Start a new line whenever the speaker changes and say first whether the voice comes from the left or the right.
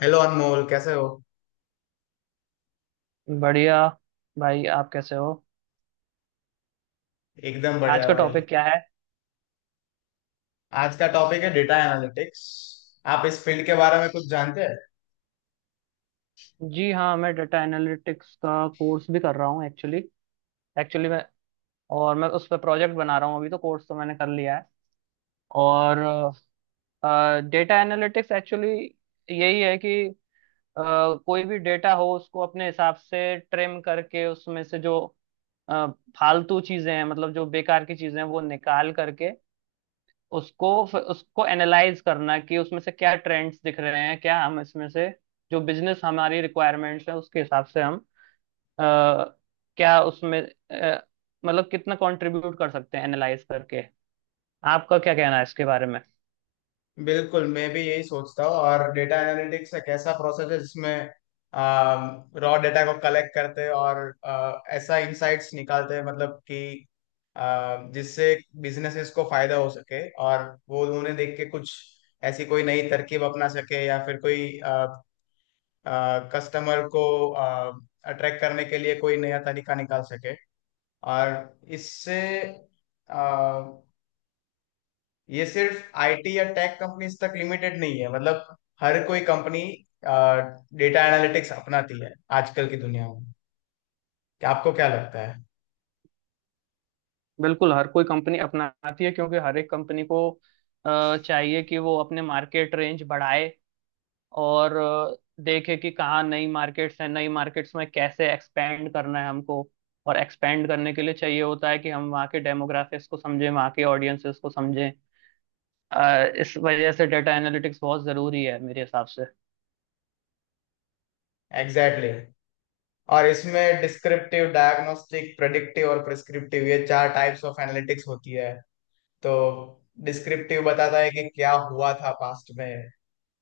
left: Hello Anmol कैसे हो।
right: बढ़िया। भाई, आप कैसे हो?
left: एकदम
right: आज
left: बढ़िया
right: का
left: भाई।
right: टॉपिक क्या है?
left: आज का टॉपिक है डेटा एनालिटिक्स। आप इस फील्ड के बारे में कुछ जानते हैं?
right: जी हाँ, मैं डेटा एनालिटिक्स का कोर्स भी कर रहा हूँ एक्चुअली। एक्चुअली मैं और मैं उस पर प्रोजेक्ट बना रहा हूँ। अभी तो कोर्स तो मैंने कर लिया है। और डेटा एनालिटिक्स एक्चुअली यही है कि अ, कोई भी डेटा हो उसको अपने हिसाब से ट्रिम करके उसमें से जो अ, फालतू चीजें हैं, मतलब जो बेकार की चीजें हैं वो निकाल करके उसको उसको एनालाइज करना कि उसमें से क्या ट्रेंड्स दिख रहे हैं, क्या हम इसमें से जो बिजनेस हमारी रिक्वायरमेंट्स है उसके हिसाब से हम अ, क्या उसमें मतलब कितना कंट्रीब्यूट कर सकते हैं एनालाइज करके। आपका क्या कहना है इसके बारे में?
left: बिल्कुल, मैं भी यही सोचता हूँ। और डेटा एनालिटिक्स एक ऐसा प्रोसेस है जिसमें रॉ डेटा को कलेक्ट करते हैं और ऐसा इंसाइट्स निकालते हैं, मतलब कि जिससे बिजनेसेस को फायदा हो सके और वो उन्हें देख के कुछ ऐसी कोई नई तरकीब अपना सके या फिर कोई कस्टमर को अट्रैक्ट करने के लिए कोई नया तरीका निकाल सके। और इससे आ, ये सिर्फ आईटी या टेक कंपनीज तक लिमिटेड नहीं है, मतलब हर कोई कंपनी डेटा एनालिटिक्स अपनाती है आजकल की दुनिया में। क्या आपको क्या लगता है?
right: बिल्कुल हर कोई कंपनी अपनाती है, क्योंकि हर एक कंपनी को चाहिए कि वो अपने मार्केट रेंज बढ़ाए, और देखे कि कहाँ नई मार्केट्स हैं, नई मार्केट्स में कैसे एक्सपेंड करना है हमको। और एक्सपेंड करने के लिए चाहिए होता है कि हम वहाँ के डेमोग्राफिक्स को समझें, वहाँ के ऑडियंसेस को समझें। इस वजह से डेटा एनालिटिक्स बहुत ज़रूरी है मेरे हिसाब से।
left: Exactly exactly. और इसमें डिस्क्रिप्टिव, डायग्नोस्टिक, प्रेडिक्टिव और प्रिस्क्रिप्टिव, ये चार टाइप्स ऑफ एनालिटिक्स होती है। तो डिस्क्रिप्टिव बताता है कि क्या हुआ था पास्ट में,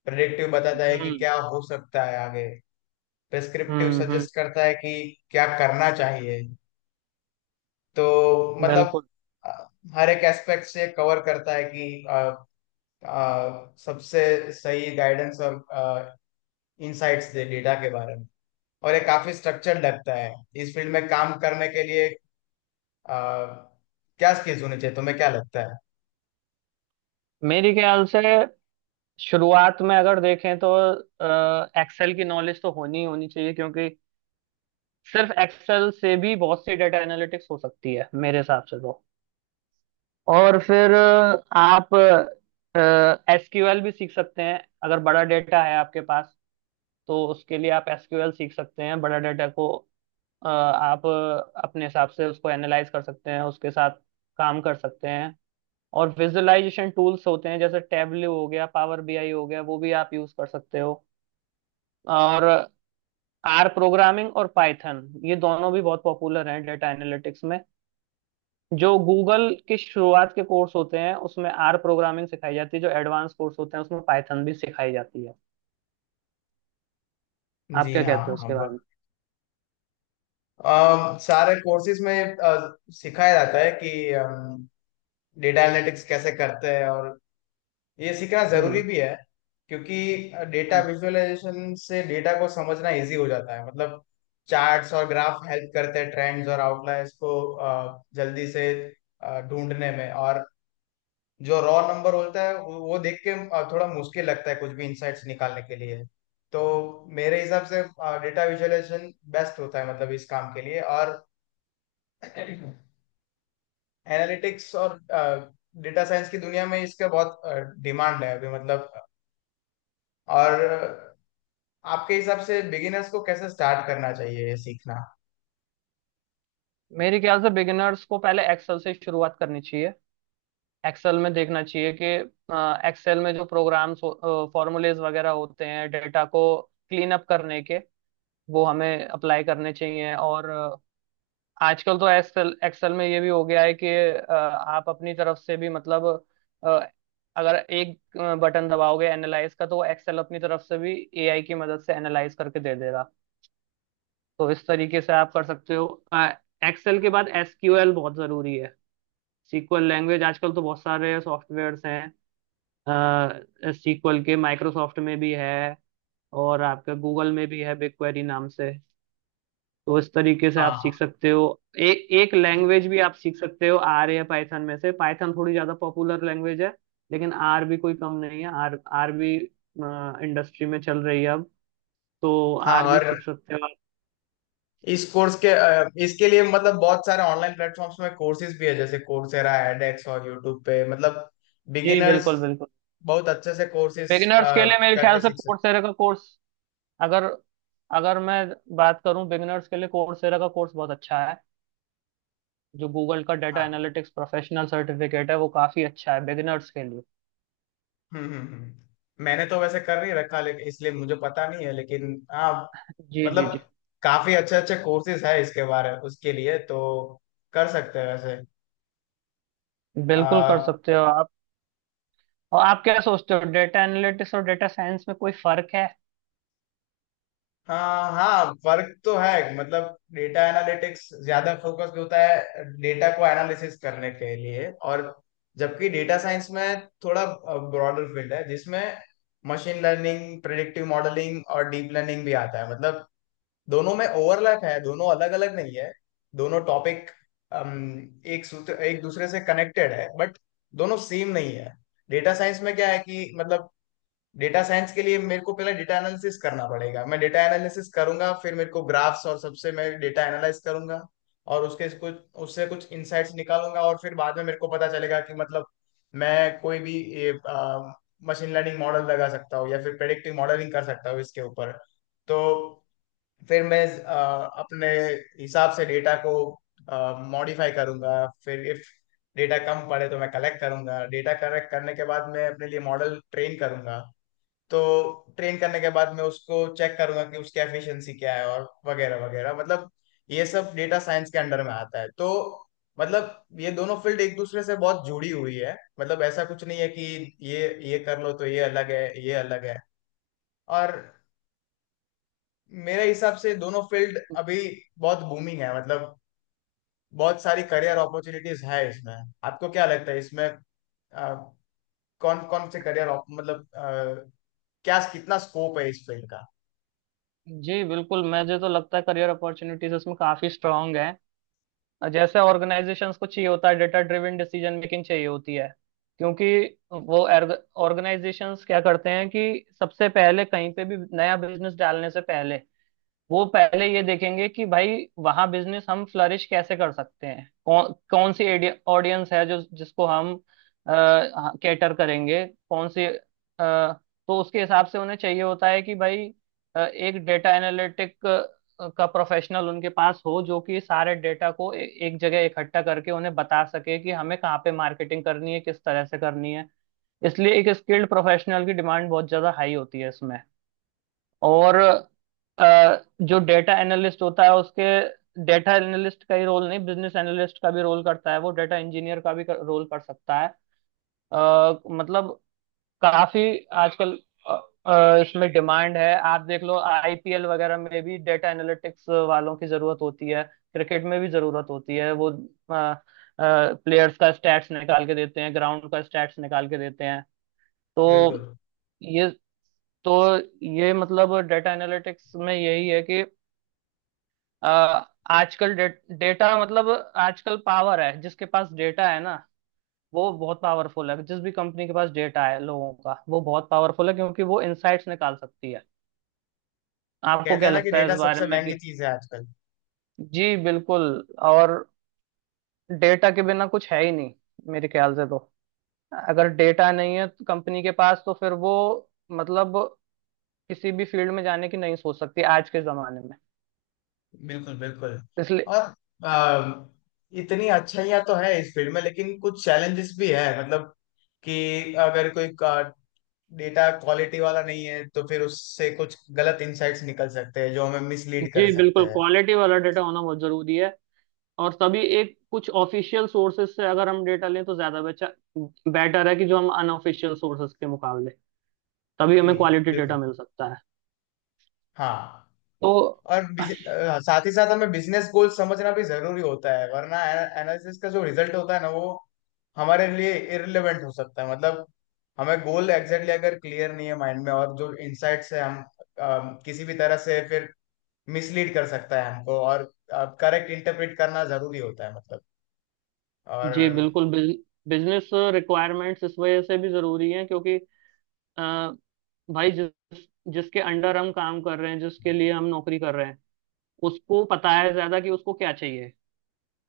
left: प्रेडिक्टिव बताता है कि
right: हम्म,
left: क्या हो सकता है आगे, प्रिस्क्रिप्टिव
right: हम्म, हम्म,
left: सजेस्ट करता है कि क्या करना चाहिए। तो मतलब
right: बिल्कुल।
left: अ, हर एक एस्पेक्ट से कवर करता है कि सबसे सही गाइडेंस और इंसाइट्स दे डेटा के बारे में। और ये काफी स्ट्रक्चर्ड लगता है। इस फील्ड में काम करने के लिए अ, क्या स्किल्स होने चाहिए, तुम्हें क्या लगता है?
right: मेरे ख्याल से शुरुआत में अगर देखें तो एक्सेल की नॉलेज तो होनी ही होनी चाहिए, क्योंकि सिर्फ एक्सेल से भी बहुत सी डेटा एनालिटिक्स हो सकती है मेरे हिसाब से तो। और फिर आप एसक्यूएल भी सीख सकते हैं, अगर बड़ा डेटा है आपके पास तो उसके लिए आप एसक्यूएल सीख सकते हैं। बड़ा डेटा को आप अपने हिसाब से उसको एनालाइज कर सकते हैं, उसके साथ काम कर सकते हैं। और विजुअलाइजेशन टूल्स होते हैं, जैसे टेबलो हो गया, पावर बीआई हो गया, वो भी आप यूज कर सकते हो। और आर प्रोग्रामिंग और पाइथन, ये दोनों भी बहुत पॉपुलर हैं डेटा एनालिटिक्स में। जो गूगल के शुरुआत के कोर्स होते हैं उसमें आर प्रोग्रामिंग सिखाई जाती है, जो एडवांस कोर्स होते हैं उसमें पाइथन भी सिखाई जाती है। आप
left: जी
right: क्या
left: हाँ,
right: कहते हो
left: हाँ,
right: उसके बारे में?
left: सारे कोर्सेज में सिखाया जाता है कि डेटा एनालिटिक्स कैसे करते हैं, और ये सीखना जरूरी
right: हम्म,
left: भी है। क्योंकि डेटा
right: हम्म।
left: विजुअलाइजेशन से डेटा को समझना इजी हो जाता है, मतलब चार्ट्स और ग्राफ हेल्प करते हैं ट्रेंड्स और आउटलायर्स को जल्दी से ढूंढने में। और जो रॉ नंबर होता है, वो देख के थोड़ा मुश्किल लगता है कुछ भी इंसाइट्स निकालने के लिए। तो मेरे हिसाब से डेटा विजुअलाइजेशन बेस्ट होता है, मतलब इस काम के लिए। और एनालिटिक्स और डेटा साइंस की दुनिया में इसका बहुत डिमांड है अभी, मतलब। और आपके हिसाब से बिगिनर्स को कैसे स्टार्ट करना चाहिए ये सीखना?
right: मेरे ख्याल से बिगिनर्स को पहले एक्सेल से शुरुआत करनी चाहिए। एक्सेल में देखना चाहिए कि एक्सेल में जो प्रोग्राम्स, फॉर्मूलेज वगैरह होते हैं डेटा को क्लीन अप करने के, वो हमें अप्लाई करने चाहिए। और आजकल तो एक्सेल, एक्सेल में ये भी हो गया है कि आप अपनी तरफ से भी मतलब अ, अगर एक बटन दबाओगे एनालाइज का, तो एक्सेल अपनी तरफ से भी एआई की मदद से एनालाइज करके दे देगा। तो इस तरीके से आप कर सकते हो। एक्सेल के बाद एसक्यूएल बहुत जरूरी है। सीक्वल लैंग्वेज आजकल तो बहुत सारे सॉफ्टवेयर्स हैं। सीक्वल के माइक्रोसॉफ्ट में भी है, और आपके गूगल में भी है बिग क्वेरी नाम से। तो इस तरीके से आप सीख
left: हाँ,
right: सकते हो। एक एक लैंग्वेज भी आप सीख सकते हो आर या पाइथन में से। पाइथन थोड़ी ज्यादा पॉपुलर लैंग्वेज है, लेकिन आर भी कोई कम नहीं है। आर आर भी इंडस्ट्री में चल रही है अब, तो
left: हाँ।
right: आर भी
left: और
right: सीख सकते हो आप।
left: इस कोर्स के इसके लिए, मतलब बहुत सारे ऑनलाइन प्लेटफॉर्म्स में कोर्सेज भी है जैसे कोर्सेरा, एडेक्स और यूट्यूब पे, मतलब
right: जी
left: बिगिनर्स
right: बिल्कुल, बिल्कुल।
left: बहुत अच्छे से कोर्सेज
right: बिगिनर्स के लिए मेरे ख्याल
left: करके
right: से
left: सीख सकते।
right: कोर्सेरा का कोर्स, अगर अगर मैं बात करूं, बिगिनर्स के लिए कोर्सेरा का कोर्स बहुत अच्छा है। जो गूगल का डेटा
left: हाँ।
right: एनालिटिक्स प्रोफेशनल सर्टिफिकेट है वो काफी अच्छा है बिगिनर्स के लिए।
left: मैंने तो वैसे कर नहीं रखा, लेकिन इसलिए मुझे पता नहीं है, लेकिन हाँ,
right: जी,
left: मतलब
right: जी, जी।
left: काफी अच्छे अच्छे कोर्सेज है इसके बारे उसके लिए, तो कर सकते हैं
right: बिल्कुल कर
left: वैसे।
right: सकते हो आप। और आप क्या सोचते हो, डेटा एनालिटिक्स और डेटा साइंस में कोई फर्क है?
left: हाँ हाँ, फर्क तो है, मतलब डेटा एनालिटिक्स ज्यादा फोकस होता है डेटा को एनालिसिस करने के लिए। और जबकि डेटा साइंस में थोड़ा ब्रॉडर फील्ड है जिसमें मशीन लर्निंग, प्रेडिक्टिव मॉडलिंग और डीप लर्निंग भी आता है, मतलब दोनों में ओवरलैप है, दोनों अलग अलग नहीं है। दोनों टॉपिक एक सूत्र एक दूसरे से कनेक्टेड है, बट दोनों सेम नहीं है। डेटा साइंस में क्या है कि मतलब डेटा साइंस के लिए मेरे को पहले डेटा एनालिसिस करना पड़ेगा। मैं डेटा एनालिसिस करूंगा, फिर मेरे को ग्राफ्स और सबसे मैं डेटा एनालाइज करूंगा। और उसके कुछ उससे कुछ इंसाइट्स निकालूंगा, और फिर बाद में मेरे को पता चलेगा कि मतलब मैं कोई भी मशीन लर्निंग मॉडल लगा सकता हूँ या फिर प्रेडिक्टिव मॉडलिंग कर सकता हूँ इसके ऊपर। तो फिर मैं अपने हिसाब से डेटा को मॉडिफाई करूंगा। फिर इफ डेटा कम पड़े तो मैं कलेक्ट करूंगा। डेटा कलेक्ट करने के बाद मैं अपने लिए मॉडल ट्रेन करूंगा। तो ट्रेन करने के बाद मैं उसको चेक करूंगा कि उसकी एफिशिएंसी क्या है और वगैरह वगैरह, मतलब ये सब डेटा साइंस के अंडर में आता है। तो मतलब ये दोनों फील्ड एक दूसरे से बहुत जुड़ी हुई है, मतलब ऐसा कुछ नहीं है कि ये ये कर लो तो ये अलग है ये अलग है। और मेरे हिसाब से दोनों फील्ड अभी बहुत बूमिंग है, मतलब बहुत सारी करियर अपॉर्चुनिटीज है इसमें। आपको क्या लगता है इसमें आ, कौन कौन से करियर मतलब क्या कितना स्कोप है इस फील्ड का?
right: जी बिल्कुल, मुझे तो लगता है करियर अपॉर्चुनिटीज उसमें काफी स्ट्रांग है। और जैसे ऑर्गेनाइजेशंस को चाहिए होता है, डेटा ड्रिवन डिसीजन मेकिंग चाहिए होती है, क्योंकि वो ऑर्गेनाइजेशंस क्या करते हैं कि सबसे पहले कहीं पे भी नया बिजनेस डालने से पहले वो पहले ये देखेंगे कि भाई वहाँ बिजनेस हम फ्लरिश कैसे कर सकते हैं, कौन कौन सी ऑडियंस है जो जिसको हम कैटर करेंगे, कौन सी तो उसके हिसाब से उन्हें चाहिए होता है कि भाई एक डेटा एनालिटिक का प्रोफेशनल उनके पास हो जो कि सारे डेटा को एक जगह इकट्ठा करके उन्हें बता सके कि हमें कहाँ पे मार्केटिंग करनी है, किस तरह से करनी है। इसलिए एक स्किल्ड प्रोफेशनल की डिमांड बहुत ज्यादा हाई होती है इसमें। और अ, जो डेटा एनालिस्ट होता है, उसके डेटा एनालिस्ट का ही रोल नहीं, बिजनेस एनालिस्ट का भी रोल करता है वो, डेटा इंजीनियर का भी रोल कर सकता है। मतलब काफी आजकल अ, इसमें डिमांड है। आप देख लो आईपीएल वगैरह में भी डेटा एनालिटिक्स वालों की जरूरत होती है, क्रिकेट में भी जरूरत होती है। वो प्लेयर्स का स्टैट्स निकाल के देते हैं, ग्राउंड का स्टैट्स निकाल के देते हैं। तो
left: बिल्कुल,
right: ये तो ये मतलब डेटा एनालिटिक्स में यही है कि अ, आजकल डेटा मतलब आजकल पावर है, जिसके पास डेटा है ना वो बहुत पावरफुल है। जिस भी कंपनी के पास डेटा है लोगों का, वो बहुत पावरफुल है, क्योंकि वो इनसाइट्स निकाल सकती है। आपको
left: कहते
right: क्या
left: हैं ना कि
right: लगता है इस
left: डेटा
right: बारे
left: सबसे
right: में
left: महंगी
right: कि?
left: चीज है आजकल।
right: जी बिल्कुल। और डेटा के बिना कुछ है ही नहीं, मेरे ख्याल से तो। अगर डेटा नहीं है कंपनी के पास तो फिर वो मतलब किसी भी फील्ड में जाने की नहीं सोच सकती आज के जमाने में।
left: बिल्कुल बिल्कुल।
right: इसलिए
left: और आ, इतनी अच्छाइयाँ तो है इस फील्ड में, लेकिन कुछ चैलेंजेस भी है, मतलब कि अगर कोई डेटा क्वालिटी वाला नहीं है तो फिर उससे कुछ गलत इनसाइट्स निकल सकते हैं जो हमें मिसलीड
right: जी
left: कर सकते
right: बिल्कुल,
left: हैं।
right: क्वालिटी वाला डेटा होना बहुत जरूरी है। और सभी एक कुछ ऑफिशियल सोर्सेज से अगर हम डेटा लें तो ज्यादा बेचा बेटर है, कि जो हम अनऑफिशियल सोर्सेज के मुकाबले। तभी
left: जी
right: हमें क्वालिटी
left: बिल्कुल।
right: डेटा मिल सकता है।
left: हाँ।
right: तो
left: और साथ ही साथ हमें बिजनेस गोल समझना भी जरूरी होता है, वरना एनालिसिस का जो रिजल्ट होता है ना, वो हमारे लिए इररिलेवेंट हो सकता है, मतलब हमें गोल एग्जैक्टली अगर क्लियर नहीं है माइंड में, और जो इनसाइट्स है हम किसी भी तरह से फिर मिसलीड कर सकता है हमको। और करेक्ट इंटरप्रेट करना जरूरी होता है, मतलब।
right: जी
left: और
right: बिल्कुल, बिजनेस रिक्वायरमेंट्स इस वजह से भी जरूरी हैं, क्योंकि अ, भाई जिसके अंडर हम काम कर रहे हैं, जिसके लिए हम नौकरी कर रहे हैं, उसको पता है ज्यादा कि उसको क्या चाहिए।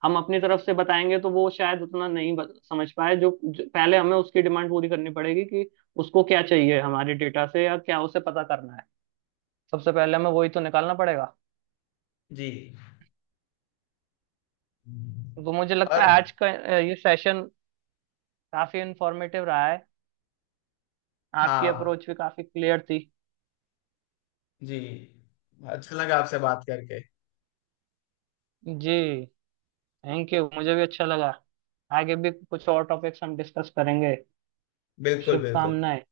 right: हम अपनी तरफ से बताएंगे तो वो शायद उतना नहीं समझ पाए। जो पहले हमें उसकी डिमांड पूरी करनी पड़ेगी कि उसको क्या चाहिए हमारे डेटा से, या क्या उसे पता करना है। सबसे पहले हमें वही तो निकालना पड़ेगा।
left: जी।
right: तो मुझे लगता है
left: और
right: आज का ये सेशन काफी इंफॉर्मेटिव रहा है। आपकी
left: हाँ।
right: अप्रोच भी काफी क्लियर थी।
left: जी, अच्छा लगा आपसे बात करके।
right: जी, थैंक यू। मुझे भी अच्छा लगा। आगे भी कुछ और टॉपिक्स हम डिस्कस करेंगे।
left: बिल्कुल बिल्कुल।
right: शुभकामनाएं।